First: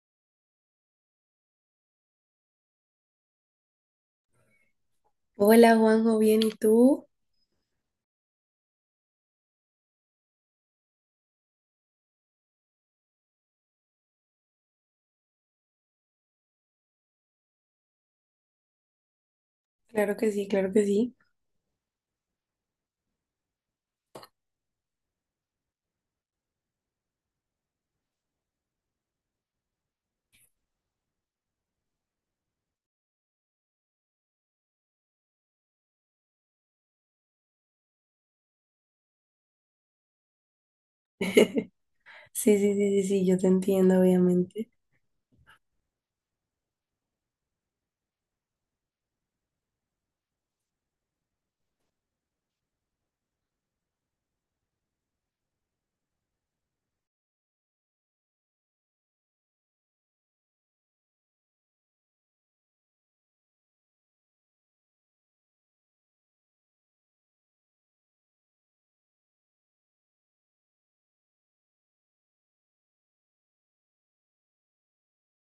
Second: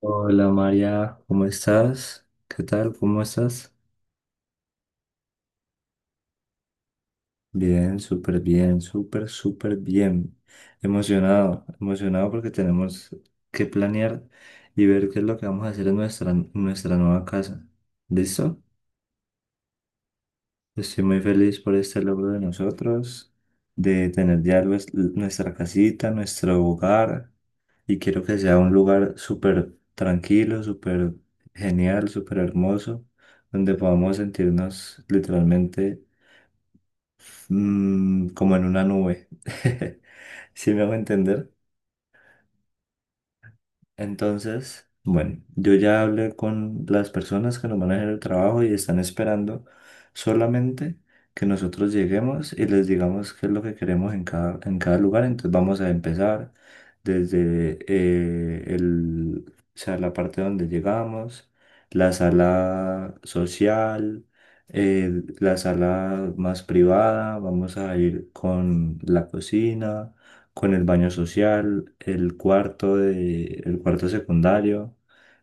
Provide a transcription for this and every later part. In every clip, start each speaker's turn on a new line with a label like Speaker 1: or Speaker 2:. Speaker 1: Hola María, ¿cómo estás? ¿Qué tal? ¿Cómo estás?
Speaker 2: Hola Juanjo, ¿bien y tú?
Speaker 1: Bien, súper, súper bien. Emocionado, emocionado porque tenemos que planear y ver qué es lo que vamos a hacer en nuestra nueva casa. ¿Listo?
Speaker 2: Claro que sí, claro que
Speaker 1: Estoy
Speaker 2: sí.
Speaker 1: muy feliz por este logro de nosotros, de tener ya nuestra casita, nuestro hogar. Y quiero que sea un lugar súper tranquilo, súper genial, súper hermoso, donde podamos sentirnos literalmente como en una nube. ¿Sí me hago entender?
Speaker 2: Sí, sí, sí, sí, sí, yo te entiendo, obviamente.
Speaker 1: Entonces, bueno, yo ya hablé con las personas que nos manejan el trabajo y están esperando solamente que nosotros lleguemos y les digamos qué es lo que queremos en cada lugar. Entonces vamos a empezar desde la parte donde llegamos, la sala social, la sala más privada, vamos a ir con la cocina, con el baño social, el cuarto secundario,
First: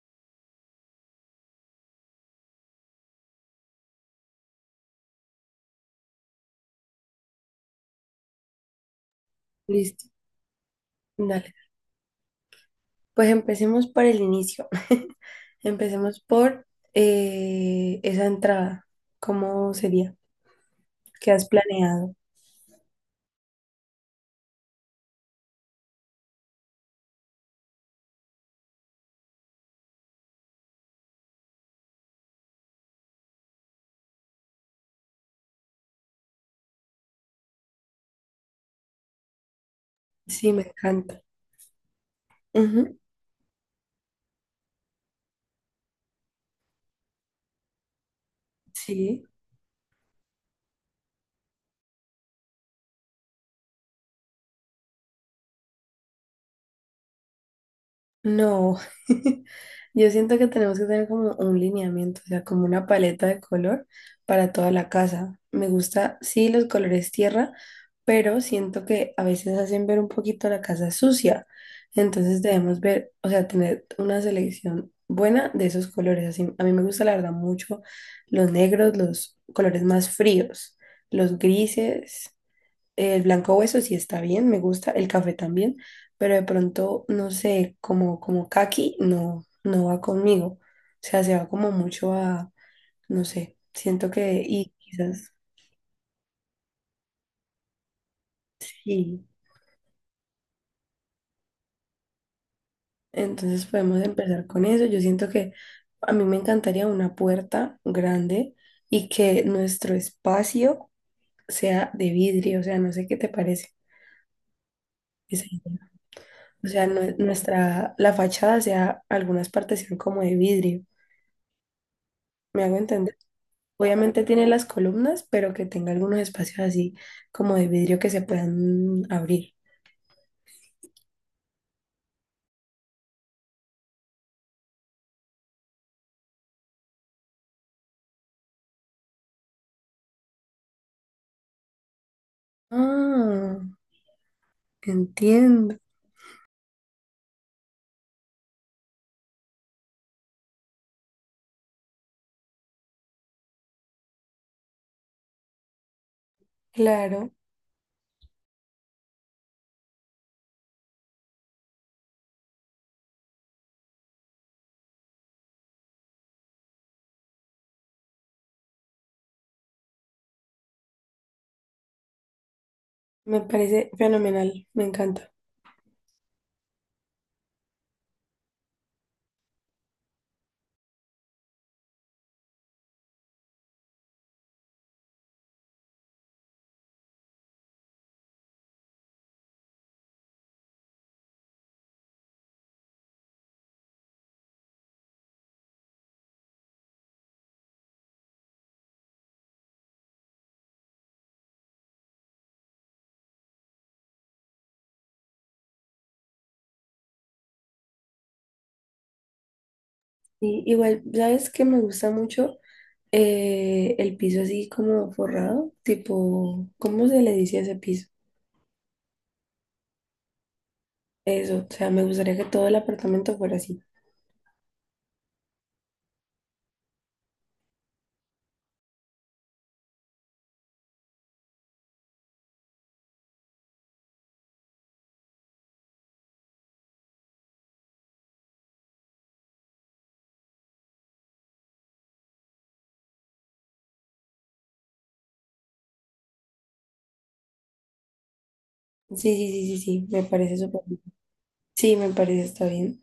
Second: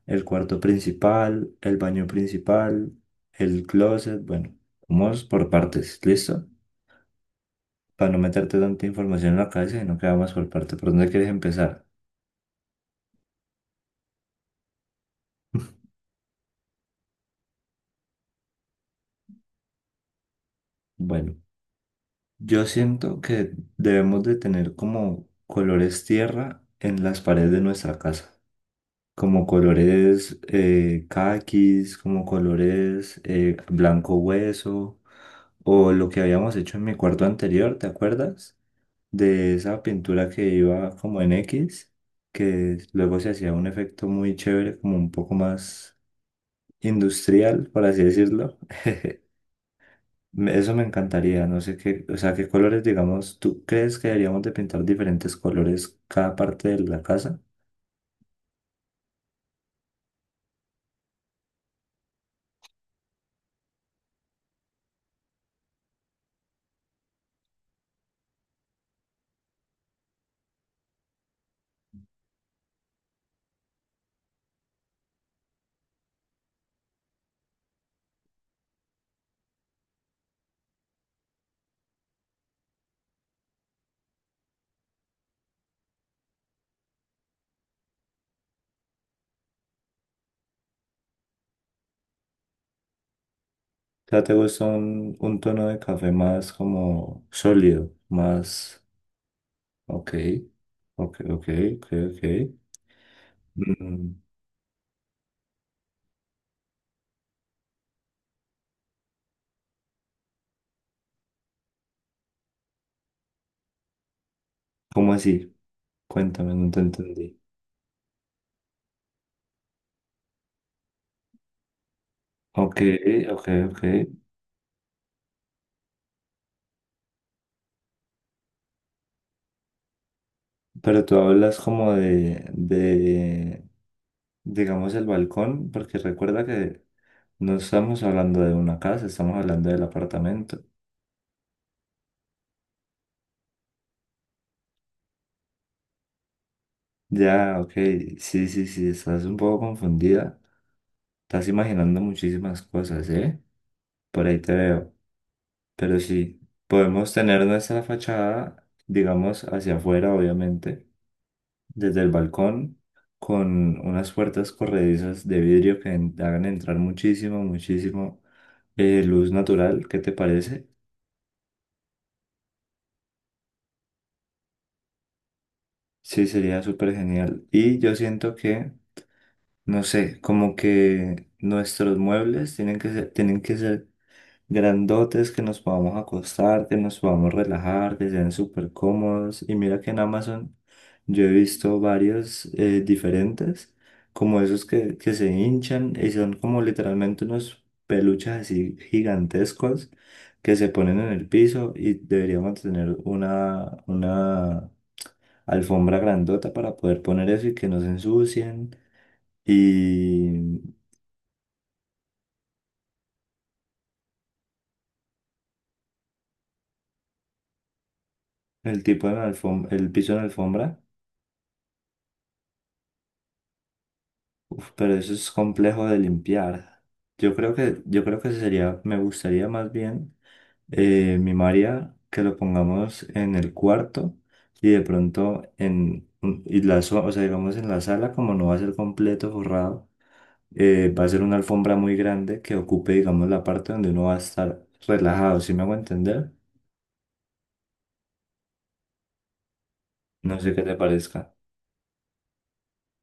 Speaker 1: el cuarto principal, el baño principal, el closet, bueno, vamos por partes, ¿listo? Para no meterte tanta información en la cabeza, sino que
Speaker 2: Listo,
Speaker 1: vamos por parte. ¿Por dónde quieres
Speaker 2: dale.
Speaker 1: empezar?
Speaker 2: Pues empecemos por el inicio. Empecemos por esa entrada. ¿Cómo sería? ¿Qué
Speaker 1: Bueno,
Speaker 2: has planeado?
Speaker 1: yo siento que debemos de tener como colores tierra en las paredes de nuestra casa. Como colores caquis, como colores blanco hueso, o lo que habíamos hecho en mi cuarto anterior, ¿te acuerdas? De esa pintura que
Speaker 2: Sí, me
Speaker 1: iba como
Speaker 2: encanta.
Speaker 1: en X, que
Speaker 2: Ujú.
Speaker 1: luego se hacía un efecto muy chévere, como un poco más industrial, por así decirlo.
Speaker 2: Sí.
Speaker 1: Eso me encantaría, no sé qué, o sea, qué colores, digamos, ¿tú crees que deberíamos de pintar diferentes colores cada parte de la casa?
Speaker 2: No, yo siento que tenemos que tener como un lineamiento, o sea, como una paleta de color para toda la casa. Me gusta, sí, los colores tierra, pero siento que a veces hacen ver un poquito la casa sucia. Entonces debemos ver, o sea, tener una selección buena de esos colores. Así, a mí me gusta, la verdad, mucho los negros, los colores más fríos, los grises. El blanco hueso sí está bien, me gusta, el café también, pero de pronto, no sé, como, como caqui no va conmigo. O sea, se va como mucho a, no sé,
Speaker 1: O
Speaker 2: siento
Speaker 1: sea, te
Speaker 2: que,
Speaker 1: gusta
Speaker 2: y
Speaker 1: un,
Speaker 2: quizás
Speaker 1: un tono de café más como sólido, más...
Speaker 2: sí.
Speaker 1: Ok, ok, ok, ok, ok.
Speaker 2: Entonces podemos
Speaker 1: Mm,
Speaker 2: empezar con eso. Yo siento que a mí me encantaría una puerta grande y que nuestro espacio sea de vidrio, o sea, no sé qué te parece
Speaker 1: ¿cómo
Speaker 2: esa
Speaker 1: así?
Speaker 2: idea.
Speaker 1: Cuéntame,
Speaker 2: O
Speaker 1: no te
Speaker 2: sea,
Speaker 1: entendí.
Speaker 2: nuestra, la fachada sea, algunas partes sean como de vidrio. ¿Me hago
Speaker 1: Ok,
Speaker 2: entender?
Speaker 1: ok, ok.
Speaker 2: Obviamente tiene las columnas, pero que tenga algunos espacios así como de vidrio que se puedan abrir.
Speaker 1: Pero tú hablas como digamos, el balcón, porque recuerda que no estamos hablando de una casa, estamos hablando del apartamento.
Speaker 2: Ah, entiendo.
Speaker 1: Ya, ok, sí, sí, sí, estás un poco confundida. Estás imaginando muchísimas cosas, ¿eh? Por ahí te veo. Pero sí, podemos
Speaker 2: Claro,
Speaker 1: tener nuestra fachada, digamos, hacia afuera, obviamente, desde el balcón, con unas puertas corredizas de vidrio que hagan entrar muchísimo, muchísimo luz natural. ¿Qué te parece?
Speaker 2: me parece fenomenal, me encanta.
Speaker 1: Sí, sería súper genial. Y yo siento que, no sé, como que nuestros muebles tienen que ser grandotes, que nos podamos acostar, que nos podamos relajar, que sean súper cómodos. Y mira que en Amazon yo he visto varios diferentes, como esos que se hinchan y son como literalmente unos peluches así gigantescos que se ponen en el piso, y deberíamos tener una alfombra grandota para poder poner eso y que no se ensucien. Y
Speaker 2: Y igual, ¿sabes qué me gusta mucho? El piso así como forrado, tipo, ¿cómo se le dice a ese piso?
Speaker 1: el tipo de alfombra, el piso en alfombra.
Speaker 2: Eso, o sea, me gustaría que todo el apartamento fuera así.
Speaker 1: Uf, pero eso es complejo de limpiar. Yo creo que sería, me gustaría más bien, mi María, que lo pongamos en el cuarto y de pronto en y o sea, digamos en la sala, como no va a ser completo forrado, va a ser una alfombra muy grande que ocupe, digamos, la parte donde uno va a estar relajado, ¿si me hago entender?
Speaker 2: Sí, sí, sí, sí, sí, me
Speaker 1: No sé
Speaker 2: parece
Speaker 1: qué te
Speaker 2: súper bien.
Speaker 1: parezca.
Speaker 2: Sí, me parece está bien.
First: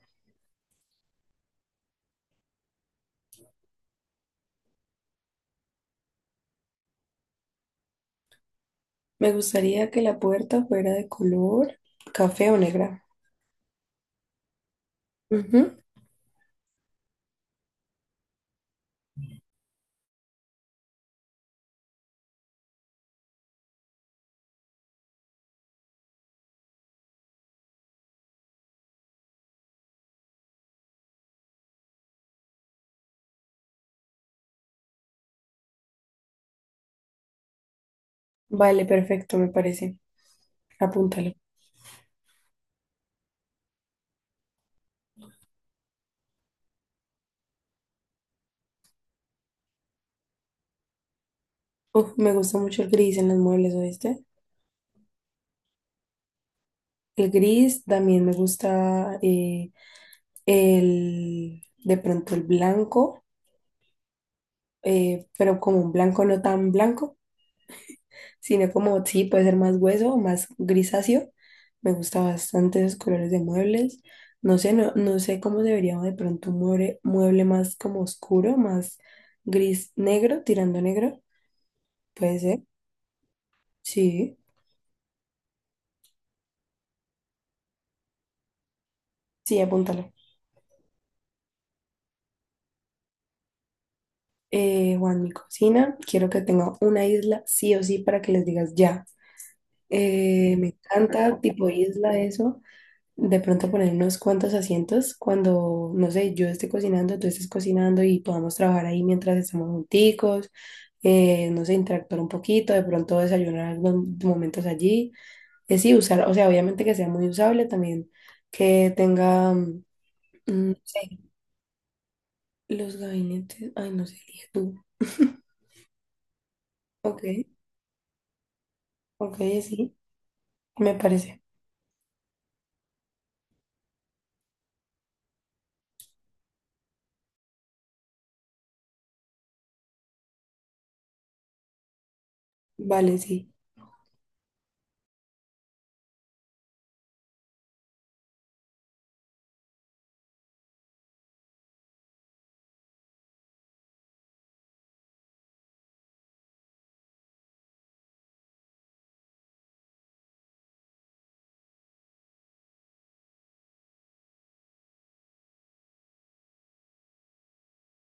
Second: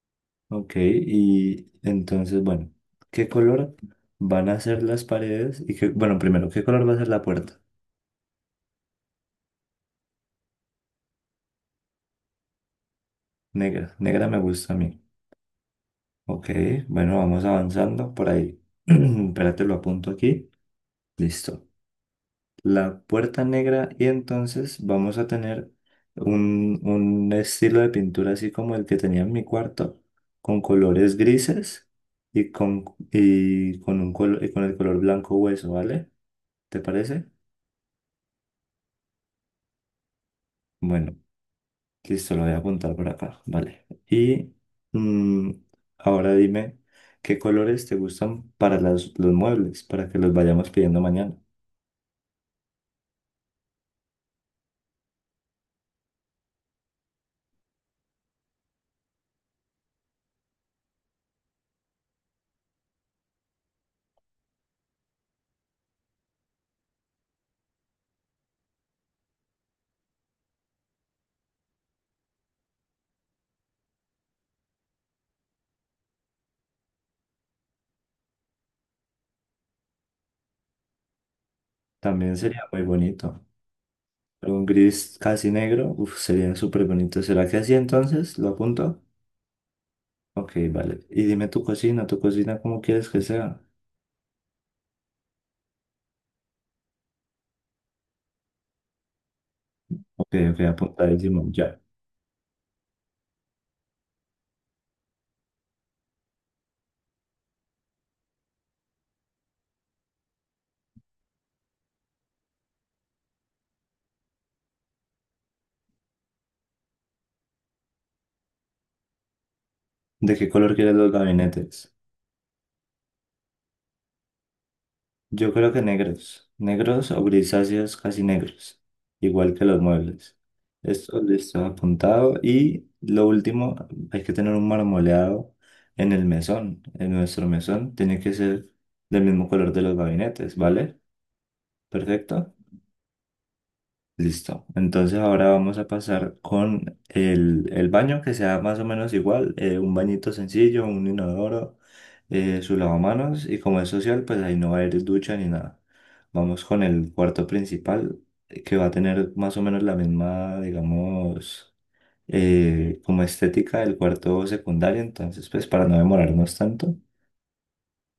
Speaker 1: Ok, y entonces, bueno, ¿qué color van a ser las paredes? Y qué, bueno, primero, ¿qué color va a ser la puerta?
Speaker 2: Me gustaría que la puerta fuera de color café o negra.
Speaker 1: Negra, negra me gusta a mí.
Speaker 2: Ujú.
Speaker 1: Ok, bueno, vamos avanzando por ahí. Espérate, lo apunto aquí. Listo. La puerta negra, y entonces vamos a tener un estilo de pintura así como el que tenía en mi cuarto, con colores grises y con, y con el color blanco hueso, ¿vale? ¿Te parece?
Speaker 2: Vale, perfecto, me parece.
Speaker 1: Bueno.
Speaker 2: Apúntalo.
Speaker 1: Listo, lo voy a apuntar por acá. Vale. Y mm, ahora dime, ¿qué colores te gustan para los muebles? Para que los vayamos pidiendo mañana.
Speaker 2: Uf, me gusta mucho el gris en los muebles, ¿oíste? El gris también me gusta el, de pronto el blanco, pero como un blanco no tan blanco, sino como sí, puede ser más hueso más grisáceo. Me gusta bastante esos colores de muebles. No sé, no, no sé cómo debería de pronto un mueble, mueble más como oscuro, más gris negro, tirando a negro.
Speaker 1: También
Speaker 2: Puede ser.
Speaker 1: sería muy bonito.
Speaker 2: Sí,
Speaker 1: Pero un gris casi negro, uf, sería súper bonito. ¿Será que así entonces? ¿Lo apunto?
Speaker 2: sí, apúntalo.
Speaker 1: Ok, vale. Y dime, tu cocina, ¿cómo quieres que sea?
Speaker 2: Juan, mi cocina, quiero que tenga una isla sí o sí para que les digas ya.
Speaker 1: Ok, ok,
Speaker 2: Me encanta,
Speaker 1: apuntadísimo,
Speaker 2: tipo
Speaker 1: ya.
Speaker 2: isla, eso. De pronto poner unos cuantos asientos cuando, no sé, yo esté cocinando, tú estés cocinando y podamos trabajar ahí mientras estamos junticos. No sé, interactuar un poquito, de pronto desayunar algunos momentos allí. Es sí, usar, o sea, obviamente que sea muy usable también, que tenga,
Speaker 1: ¿De qué
Speaker 2: no
Speaker 1: color quieres
Speaker 2: sé,
Speaker 1: los gabinetes?
Speaker 2: los gabinetes. Ay, no sé, elige tú.
Speaker 1: Yo creo que negros, negros o
Speaker 2: Ok,
Speaker 1: grisáceos casi negros,
Speaker 2: ok,
Speaker 1: igual que los
Speaker 2: sí.
Speaker 1: muebles.
Speaker 2: Me
Speaker 1: Esto le
Speaker 2: parece.
Speaker 1: está apuntado. Y lo último, hay que tener un marmoleado en el mesón. En nuestro mesón tiene que ser del mismo color de los gabinetes, ¿vale? Perfecto.
Speaker 2: Vale, sí,
Speaker 1: Listo. Entonces ahora vamos a pasar con el baño, que sea más o menos igual, un bañito sencillo, un inodoro, su lavamanos, y como es social, pues ahí no va a haber ducha ni nada. Vamos con el cuarto principal, que va a tener más o menos la misma, digamos, como estética del cuarto secundario, entonces pues para no demorarnos tanto.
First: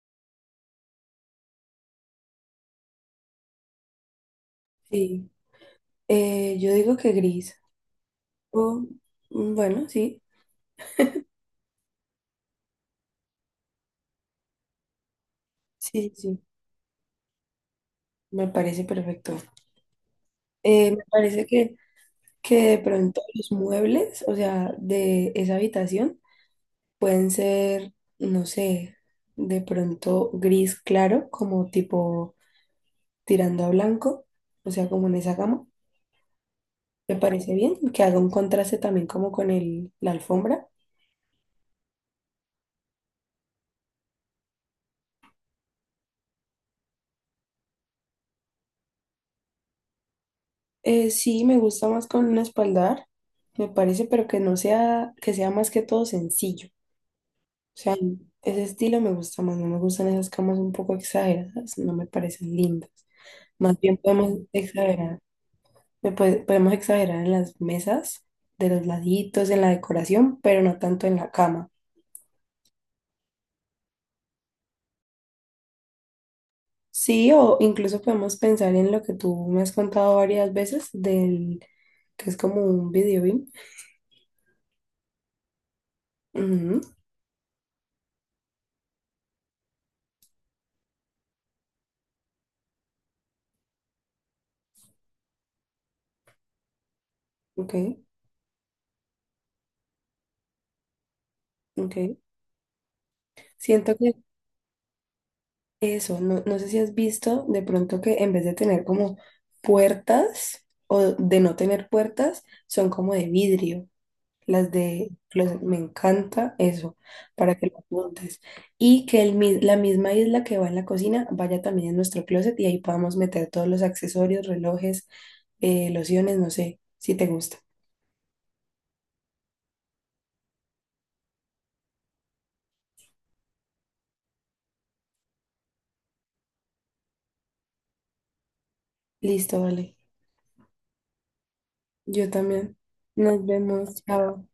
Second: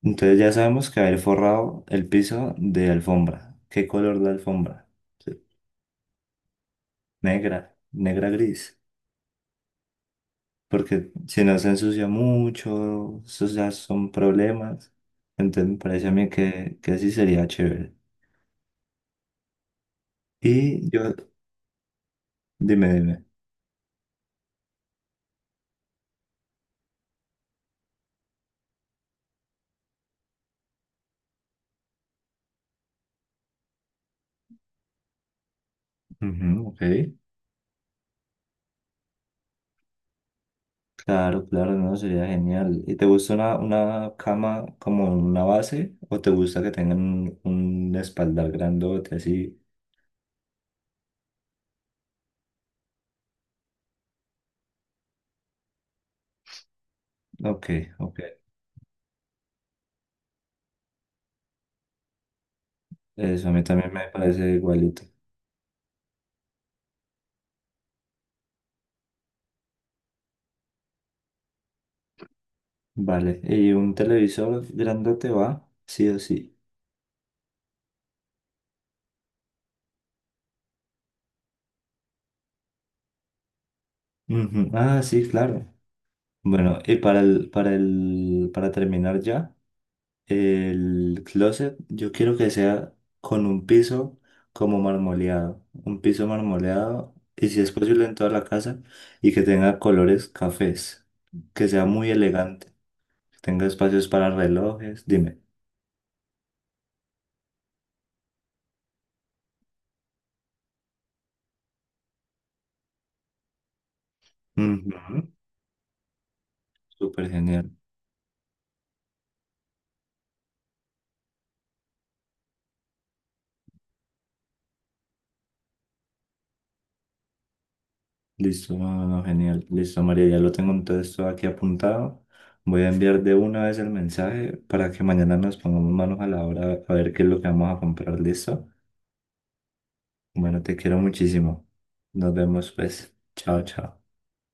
Speaker 1: Entonces ya sabemos que va a ir forrado el piso de alfombra. ¿Qué color la alfombra?
Speaker 2: sí.
Speaker 1: Sí.
Speaker 2: Yo digo que gris.
Speaker 1: Negra, negra gris.
Speaker 2: O, bueno, sí,
Speaker 1: Porque si no se ensucia mucho, esos ya son problemas. Entonces me parece
Speaker 2: sí, sí,
Speaker 1: a mí
Speaker 2: sí,
Speaker 1: que sí sería chévere.
Speaker 2: me parece perfecto.
Speaker 1: Y
Speaker 2: Me
Speaker 1: yo,
Speaker 2: parece que de
Speaker 1: dime,
Speaker 2: pronto
Speaker 1: dime.
Speaker 2: los muebles, o sea, de esa habitación, pueden ser, no sé, de pronto gris claro, como tipo tirando a blanco, o sea, como en esa gama.
Speaker 1: Ujú, ok.
Speaker 2: Me parece bien que haga un contraste también como con el, la alfombra.
Speaker 1: Claro, claro, no, sería genial. ¿Y te gusta una cama como una base, o te gusta que tengan un espaldar grandote así?
Speaker 2: Sí, me gusta más con un espaldar, me parece, pero que no sea, que sea más que todo sencillo.
Speaker 1: Ok,
Speaker 2: O sea,
Speaker 1: ok.
Speaker 2: ese estilo me gusta más, no me gustan esas camas un poco exageradas, no me parecen lindas.
Speaker 1: Eso a mí
Speaker 2: Más
Speaker 1: también
Speaker 2: bien
Speaker 1: me
Speaker 2: podemos
Speaker 1: parece igualito.
Speaker 2: exagerar, podemos exagerar en las mesas, de los laditos, en la decoración, pero no tanto en la cama.
Speaker 1: Vale, ¿y un televisor grandote va? Sí o sí.
Speaker 2: Sí, o incluso podemos pensar en lo que tú me has contado varias veces del que es como un video beam.
Speaker 1: Ujú. Ah, sí, claro. Bueno,
Speaker 2: Ujú,
Speaker 1: y para terminar ya, el closet yo quiero que sea con un piso como marmoleado, un piso marmoleado y si es
Speaker 2: ok,
Speaker 1: posible en toda la casa, y que tenga colores cafés, que sea
Speaker 2: ok.
Speaker 1: muy elegante, que tenga
Speaker 2: Siento
Speaker 1: espacios
Speaker 2: que
Speaker 1: para relojes, dime.
Speaker 2: eso, no, no sé si has visto de pronto que en vez de tener como puertas o de no tener puertas, son como de vidrio. Las de
Speaker 1: Ujú,
Speaker 2: los, me encanta eso,
Speaker 1: súper
Speaker 2: para que
Speaker 1: genial.
Speaker 2: lo apuntes. Y que el, la misma isla que va en la cocina vaya también en nuestro closet y ahí podamos meter todos los accesorios, relojes, lociones, no sé, si te gusta.
Speaker 1: Listo, no, no, no, genial. Listo, María, ya lo tengo entonces todo aquí apuntado. Voy a enviar de una vez el mensaje para que mañana nos pongamos manos a la obra a ver qué es lo que vamos a comprar. ¿Listo?
Speaker 2: Listo, vale.
Speaker 1: Bueno, te quiero muchísimo.
Speaker 2: Yo
Speaker 1: Nos vemos
Speaker 2: también.
Speaker 1: pues.
Speaker 2: Nos
Speaker 1: Chao, chao.
Speaker 2: vemos. Chao.